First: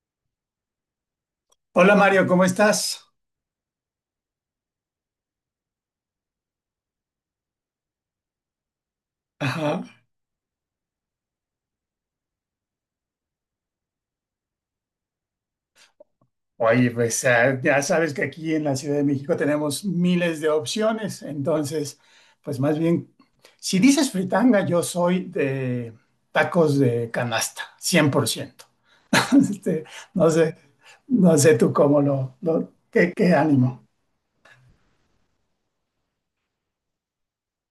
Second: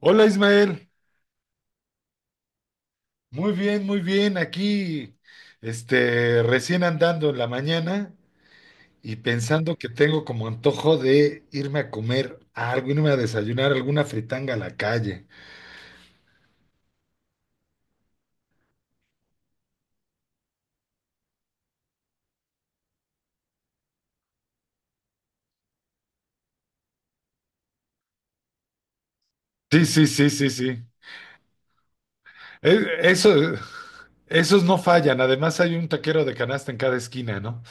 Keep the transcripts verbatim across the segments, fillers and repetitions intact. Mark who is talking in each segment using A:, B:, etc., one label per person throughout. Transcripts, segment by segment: A: Hola, Ismael.
B: Hola Mario, ¿cómo estás?
A: Muy bien, muy bien. Aquí, este, recién andando en la mañana y pensando
B: Ajá.
A: que tengo como antojo de irme a comer algo, irme a desayunar alguna fritanga a la calle.
B: Oye, pues ah, ya sabes que aquí en la Ciudad de México tenemos miles de opciones, entonces, pues más bien, si dices fritanga, yo soy de tacos de canasta, cien por ciento. Este,
A: Sí, sí, sí,
B: no
A: sí,
B: sé,
A: sí.
B: no sé tú cómo lo, lo-
A: E-
B: qué,
A: eso,
B: qué ánimo.
A: Esos no fallan. Además hay un taquero de canasta en cada esquina, ¿no?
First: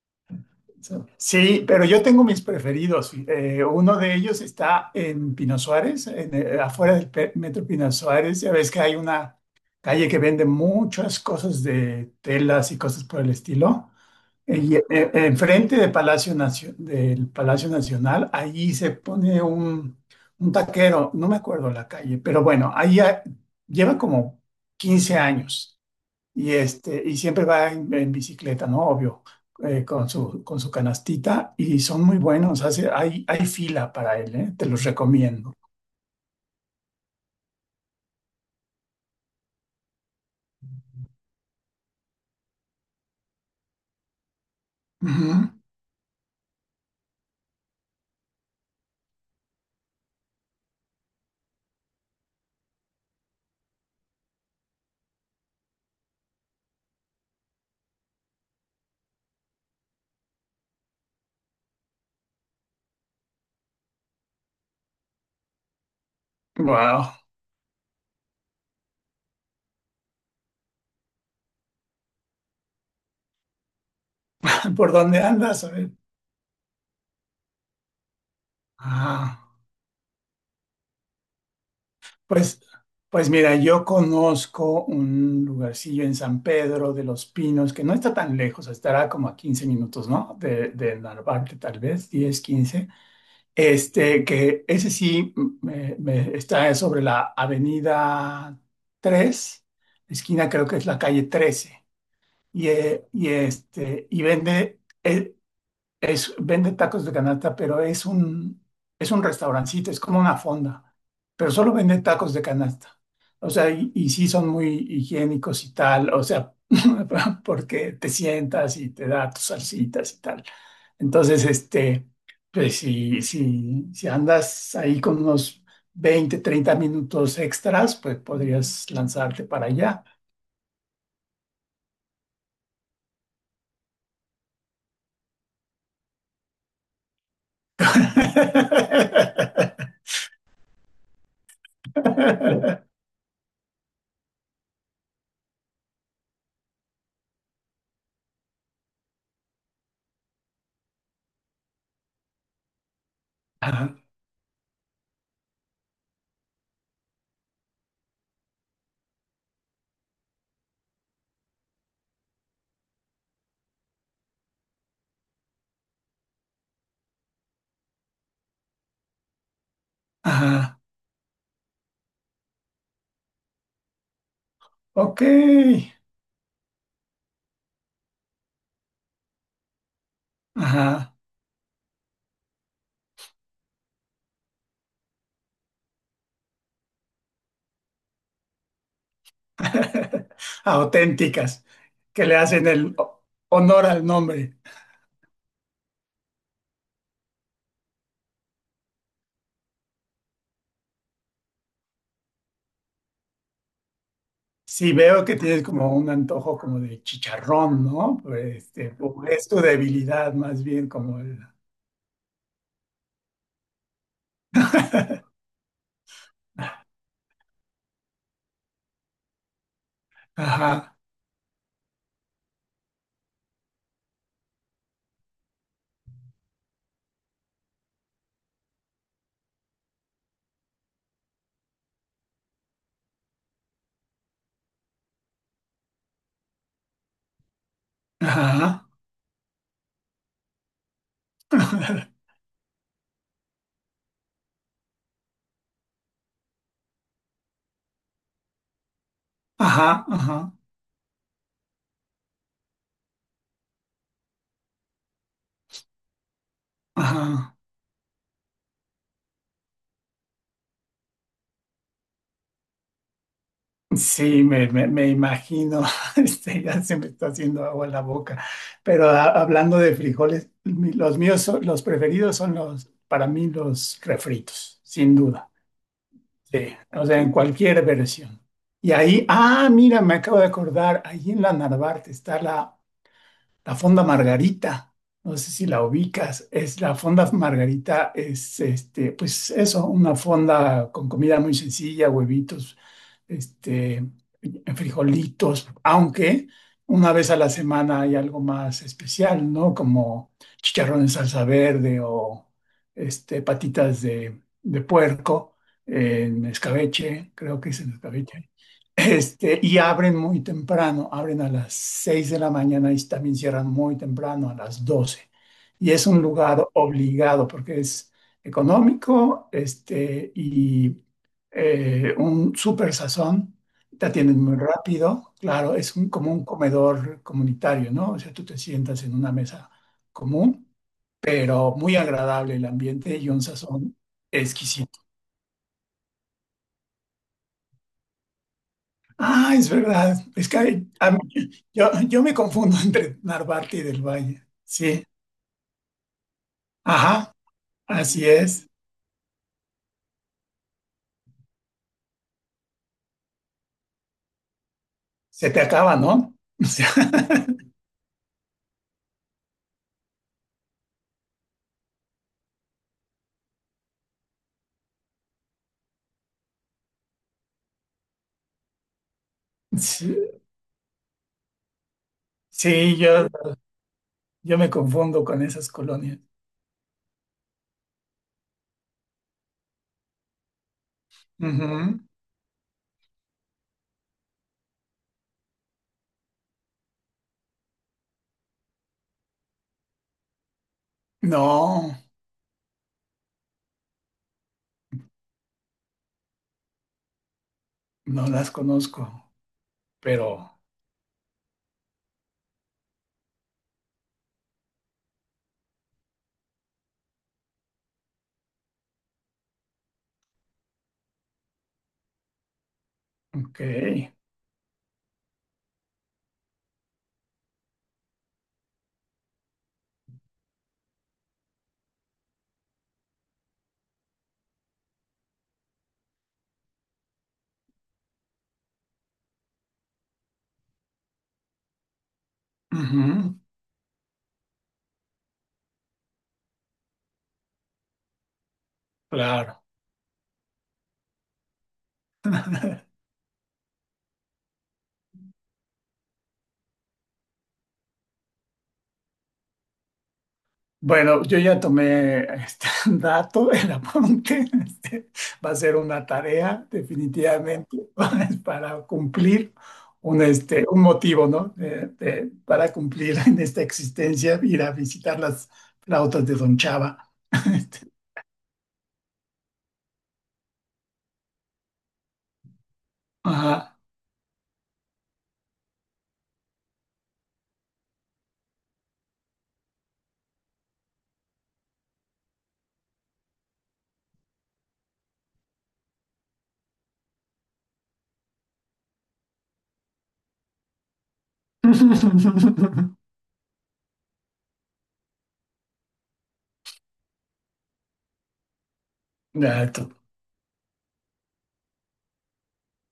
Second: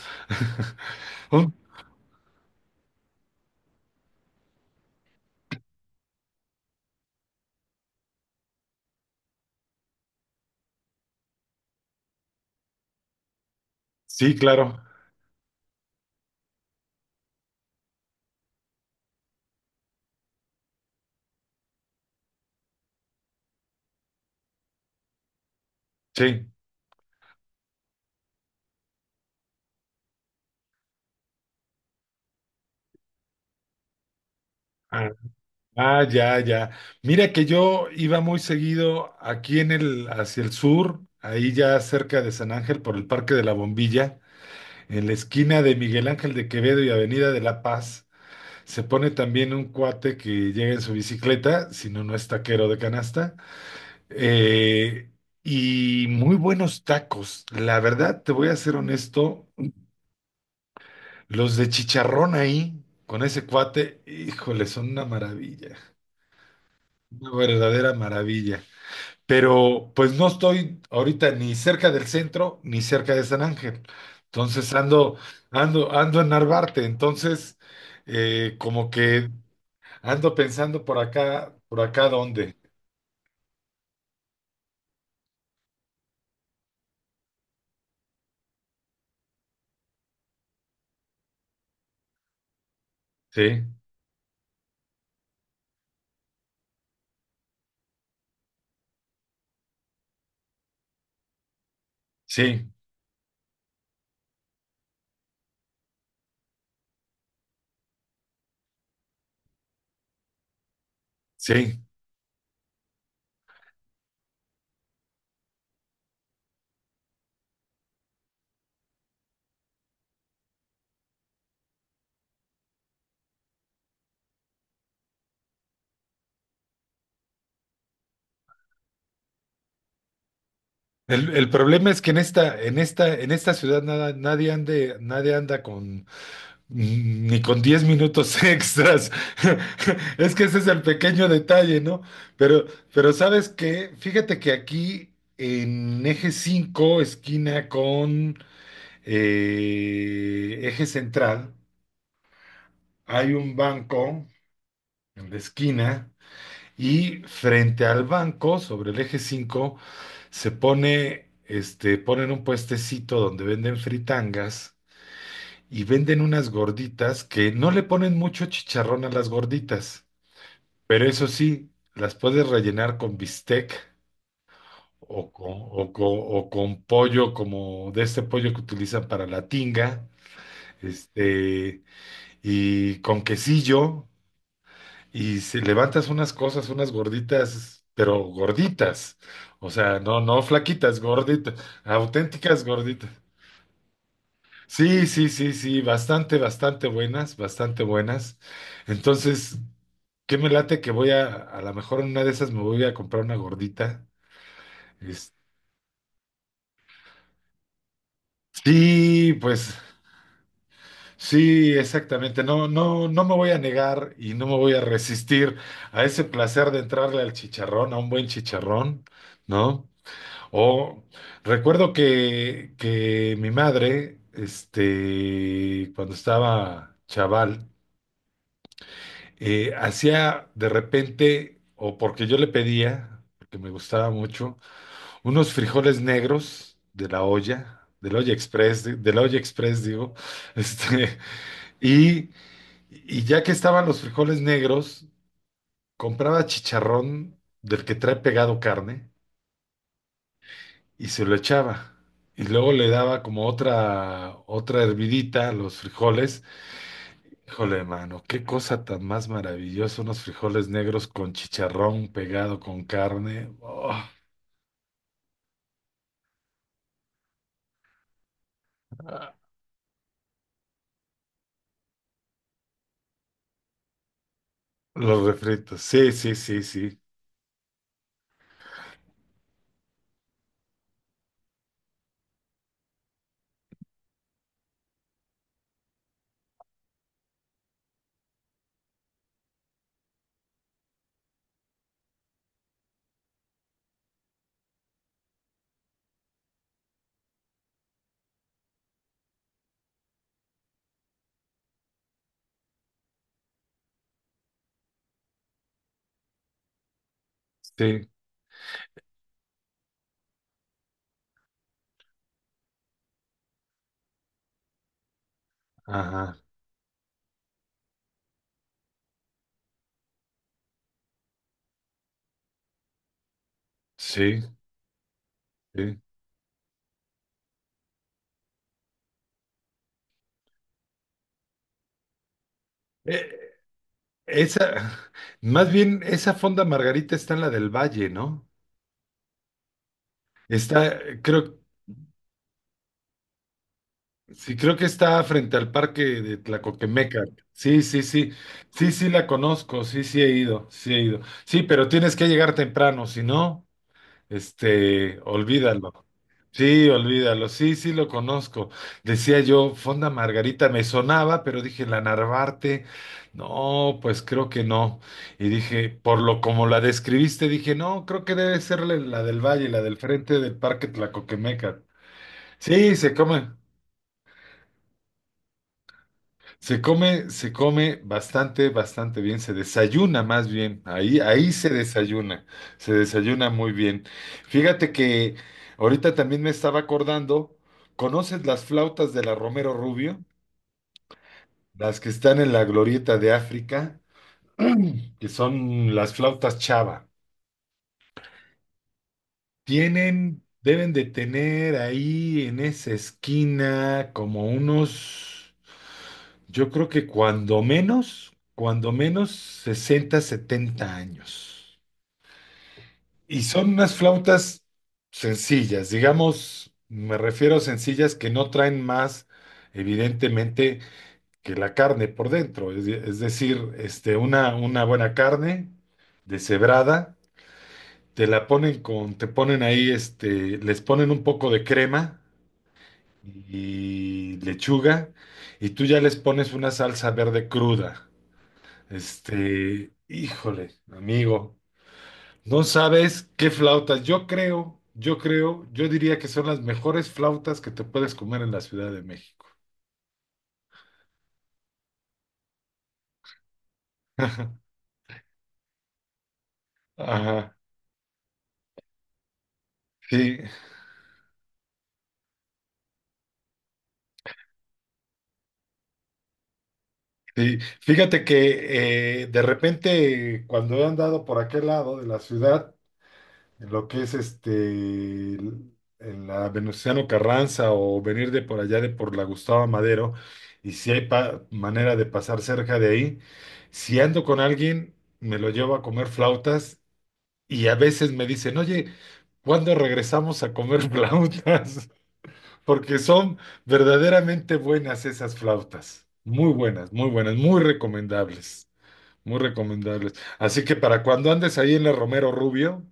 B: Sí,
A: Un-
B: Sí, pero yo tengo mis preferidos. Eh, uno de ellos está en Pino Suárez, en, eh, afuera del pe- Metro Pino Suárez. Ya ves que hay una calle que vende muchas cosas de telas y cosas por el estilo.
A: sí,
B: Eh, Y
A: claro.
B: eh, Enfrente de Palacio Nacio- del Palacio Nacional, ahí se pone un, un taquero, no me acuerdo la calle, pero bueno, ahí ha- lleva como quince años
A: Sí.
B: y, este, y siempre va en, en bicicleta, ¿no? Obvio, eh, con su, con su canastita y son muy buenos. Hace, hay, hay fila para él, ¿eh? Te los
A: Ah.
B: recomiendo.
A: Ah, ya, ya. Mira que yo iba muy seguido aquí en el, hacia el sur, ahí ya cerca de San Ángel por el Parque de la Bombilla, en la esquina de Miguel Ángel de Quevedo y Avenida de La Paz. Se pone también un cuate que llega en su bicicleta, si no, no es taquero de canasta, eh, y muy buenos tacos. La verdad, te voy a ser honesto, los de chicharrón ahí, con ese cuate, híjole, son una maravilla,
B: Wow.
A: una verdadera maravilla. Pero pues no estoy ahorita ni cerca del centro ni cerca de San Ángel. Entonces
B: ¿Por
A: ando,
B: dónde andas? A ver.
A: ando, ando en Narvarte. Entonces, eh, como que
B: Ah,
A: ando pensando por acá, por acá dónde.
B: pues, pues mira, yo conozco un lugarcillo en San Pedro de los Pinos que no está tan lejos, estará como a quince minutos, ¿no? De, de Narvarte, tal vez, diez quince.
A: Sí,
B: Este, que ese sí mm, me- me- está sobre la Avenida tres esquina creo que es la calle trece y,
A: sí,
B: eh, y, este, y vende, e- es, vende tacos de canasta, pero es un, es un restaurancito, es como una fonda, pero solo
A: sí.
B: vende tacos de canasta. O sea, y, y sí son muy higiénicos y tal, o sea, porque te sientas y te da tus salsitas y tal. Entonces, este, pues si, si, si andas ahí con unos veinte treinta minutos extras, pues podrías lanzarte para allá.
A: El, el problema es que en esta, en esta, en esta ciudad nada, nadie ande, nadie anda con Ni con diez minutos extras. Es que ese es el pequeño detalle, ¿no? Pero, pero ¿sabes qué? Fíjate que aquí en Eje cinco esquina con eh, Eje Central, hay un
B: Ajá,
A: banco en la esquina, y frente al banco, sobre el Eje cinco se pone, este, ponen un puestecito donde venden fritangas y venden unas gorditas que no le ponen mucho chicharrón a las gorditas.
B: ajá,
A: Pero eso sí, las puedes rellenar con bistec o con,
B: ok.
A: o con, o con pollo, como de este pollo que utilizan para la tinga,
B: Ajá.
A: este, y con quesillo. Y se levantas unas cosas, unas gorditas, pero gorditas, o sea, no, no flaquitas, gorditas,
B: Auténticas, que le
A: auténticas
B: hacen el
A: gorditas.
B: ho- honor al nombre.
A: Sí, sí, sí, sí, bastante, bastante buenas, bastante buenas. Entonces, ¿qué me late que voy a, a lo mejor en una de esas me voy a comprar una gordita?
B: Si veo
A: Es-
B: que tienes como un antojo como de chicharrón, ¿no? Pues, este, o
A: sí,
B: es tu
A: pues
B: debilidad más bien como el...
A: sí, exactamente. No, no, no me voy a negar y no me voy a resistir a ese placer de entrarle al chicharrón, a un buen chicharrón, ¿no?
B: Ajá,
A: O recuerdo que, que mi madre, este, cuando estaba chaval, eh, hacía de repente, o porque yo le pedía, porque me gustaba mucho, unos frijoles negros de la olla, del olla express,
B: ajá,
A: de, de la olla express, digo, este, y, y ya que estaban los frijoles negros, compraba chicharrón del que trae pegado carne
B: ajá, ajá,
A: y se lo echaba. Y luego le daba como otra, otra hervidita a los frijoles.
B: ajá.
A: Híjole, mano, qué cosa tan más maravillosa, unos frijoles negros con chicharrón pegado con carne. Oh,
B: Sí, me, me, me imagino, este, ya se me está haciendo agua en la boca. Pero a-
A: ah,
B: hablando de frijoles, mi- los míos, son- los preferidos son los, para mí, los refritos, sin
A: los
B: duda.
A: refritos. Sí, sí, sí,
B: Sí,
A: sí.
B: o sea, en cualquier versión. Y ahí, ah, mira, me acabo de acordar, ahí en la Narvarte está la, la Fonda Margarita. No sé si la ubicas. Es la Fonda Margarita, es este, pues eso, una fonda con comida muy sencilla, huevitos, este, frijolitos, aunque una vez a la semana hay algo más especial, ¿no? Como chicharrón en salsa verde o este, patitas de, de puerco en escabeche, creo que es en
A: Sí,
B: escabeche. Este, y abren muy temprano, abren a las seis de la mañana y también cierran muy temprano, a las doce. Y es un
A: ajá.
B: lugar obligado porque es económico, este, y eh, un súper sazón, te
A: Sí,
B: atienden muy rápido, claro, es
A: sí.
B: un, como un comedor comunitario, ¿no? O sea, tú te sientas en una mesa común, pero muy agradable el ambiente y
A: Eh,
B: un sazón exquisito.
A: esa, Más bien, esa Fonda Margarita está en la Del Valle, ¿no?
B: Ah, es verdad, es que hay-
A: Está,
B: a mí-
A: creo,
B: yo, yo me confundo entre Narvarte y del Valle,
A: sí, creo que
B: sí,
A: está frente al parque de Tlacoquemeca.
B: ajá,
A: Sí, sí,
B: así
A: sí.
B: es,
A: Sí, sí, la conozco, sí, sí he ido, sí he ido. Sí, pero tienes que llegar temprano, si no. Este,
B: se te acaba,
A: olvídalo.
B: ¿no? O sea,
A: Sí, olvídalo. Sí, sí lo conozco. Decía yo, Fonda Margarita me sonaba, pero dije la Narvarte. No, pues creo que no. Y dije, por lo como la describiste, dije, no, creo que debe ser la la Del Valle, la del
B: sí,
A: frente del Parque Tlacoquemeca. Sí,
B: sí,
A: se
B: yo,
A: come.
B: yo me confundo con esas colonias.
A: Se come, se come bastante, bastante bien, se desayuna más bien, ahí, ahí se
B: Ujú.
A: desayuna, se desayuna muy bien. Fíjate que ahorita también me estaba acordando, ¿conoces las flautas de la Romero Rubio?
B: No.
A: Las que están en la glorieta de África, que son las flautas Chava.
B: No las conozco,
A: Tienen,
B: pero
A: deben de tener ahí en esa esquina como unos, yo creo que cuando menos, cuando menos sesenta, setenta años. Y
B: ok.
A: son unas flautas sencillas, digamos, me refiero a sencillas que no traen más, evidentemente, que la carne por dentro. Es, de- es decir, este, una, una buena carne deshebrada, te la ponen con, te ponen ahí, este, les ponen un poco de crema
B: Ujú,
A: y lechuga, y tú ya les pones una salsa verde cruda.
B: claro.
A: Este, híjole, amigo, no sabes qué flautas. Yo creo, yo creo, yo diría que son las mejores flautas que te puedes comer en la Ciudad de México.
B: Bueno, yo ya tomé este dato, el apunte. Este, va a ser una tarea,
A: Ajá,
B: definitivamente, para cumplir un,
A: sí,
B: este, un motivo, ¿no? De- de- para cumplir en esta existencia, ir a visitar las flautas de Don Chava.
A: sí.
B: Este,
A: Fíjate que eh, de repente cuando he andado por aquel lado de la ciudad, en
B: ajá.
A: lo que es este, el- en la Venustiano Carranza, o venir de por allá de por la Gustavo Madero, y si hay pa- manera de pasar cerca de ahí, si ando con alguien, me lo llevo a comer flautas, y a veces me dicen, oye, ¿cuándo regresamos a comer flautas? Porque son verdaderamente buenas esas flautas, muy buenas, muy buenas, muy recomendables. Muy
B: Dato.
A: recomendables. Así que para cuando andes ahí en la Romero Rubio,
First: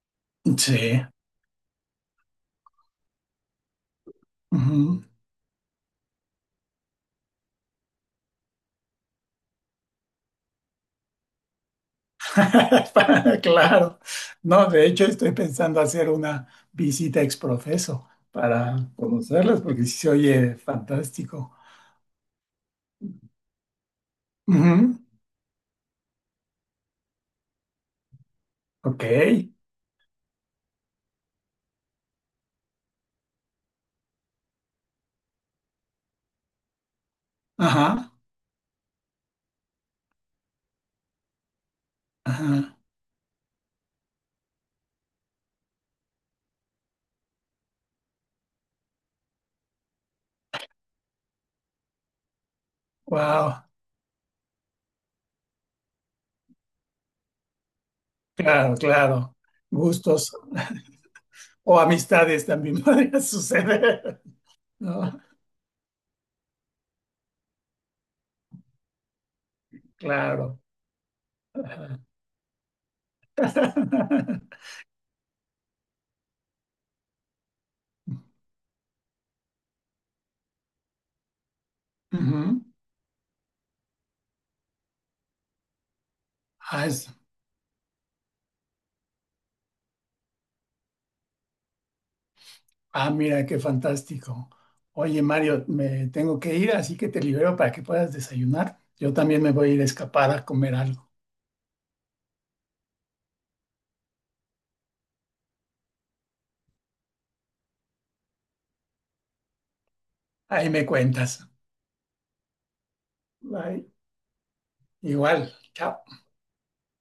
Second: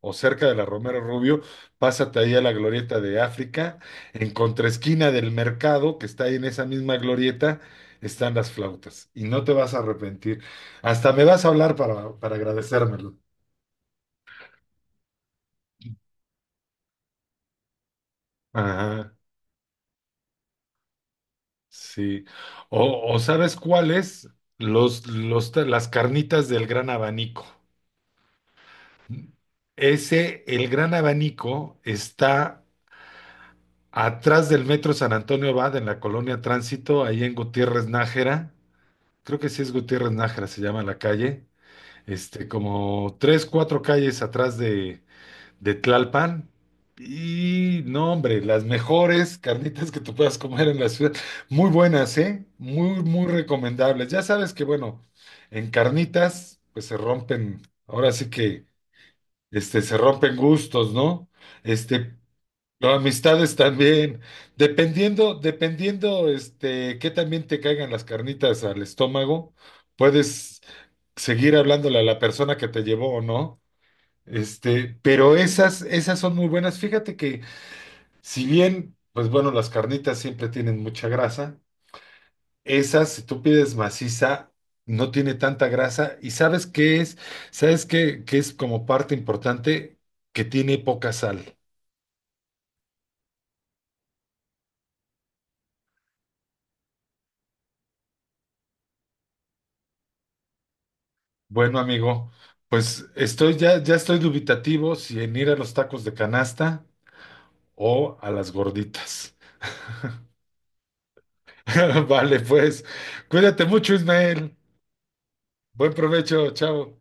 A: o cerca de la Romero
B: Sí.
A: Rubio, pásate ahí a la glorieta de África, en
B: Ujú.
A: contraesquina del mercado, que está ahí en esa misma glorieta, están las flautas, y no te vas a arrepentir. Hasta me vas a hablar para, para agradecérmelo.
B: Claro, no, de hecho estoy pensando hacer una visita ex profeso para
A: Ajá,
B: conocerlas porque sí se oye fantástico.
A: sí. O, o ¿sabes cuáles?
B: Ujú,
A: Los, los, las carnitas del Gran Abanico.
B: Ok,
A: Ese, el Gran Abanico está atrás del Metro San Antonio Abad, en la colonia Tránsito, ahí en Gutiérrez
B: ajá,
A: Nájera. Creo que sí es Gutiérrez Nájera, se llama la calle, este,
B: ajá,
A: como tres, cuatro calles atrás de, de Tlalpan. Y no, hombre, las mejores carnitas que tú puedas comer en la ciudad, muy buenas, ¿eh? Muy, muy
B: wow,
A: recomendables. Ya sabes que, bueno, en carnitas pues se rompen, ahora sí que,
B: claro, claro,
A: este, se
B: gustos
A: rompen gustos, ¿no?
B: o
A: Este,
B: amistades también
A: pero
B: podría
A: amistades también,
B: suceder, ¿no?
A: dependiendo, dependiendo, este, que también te caigan las carnitas al estómago,
B: Claro.
A: puedes seguir hablándole
B: Ajá.
A: a la persona que te llevó o no. Este, pero esas, esas son muy buenas. Fíjate que si bien, pues bueno, las carnitas siempre tienen mucha grasa,
B: Ujú.
A: esas, si tú pides maciza, no tiene tanta grasa. ¿Y sabes
B: Ah,
A: qué
B: es-
A: es? ¿Sabes qué, qué, es como parte importante? Que tiene poca sal.
B: Ah, mira, qué fantástico. Oye, Mario, me tengo que ir, así que te libero para que puedas desayunar. Yo también me voy a ir a escapar a comer algo.
A: Bueno, amigo, pues estoy ya, ya estoy dubitativo si en ir a los tacos de canasta o a las gorditas.
B: Ahí me cuentas.
A: Vale, pues, cuídate
B: Bye.
A: mucho, Ismael.
B: Igual,
A: Buen
B: chao.
A: provecho, chao.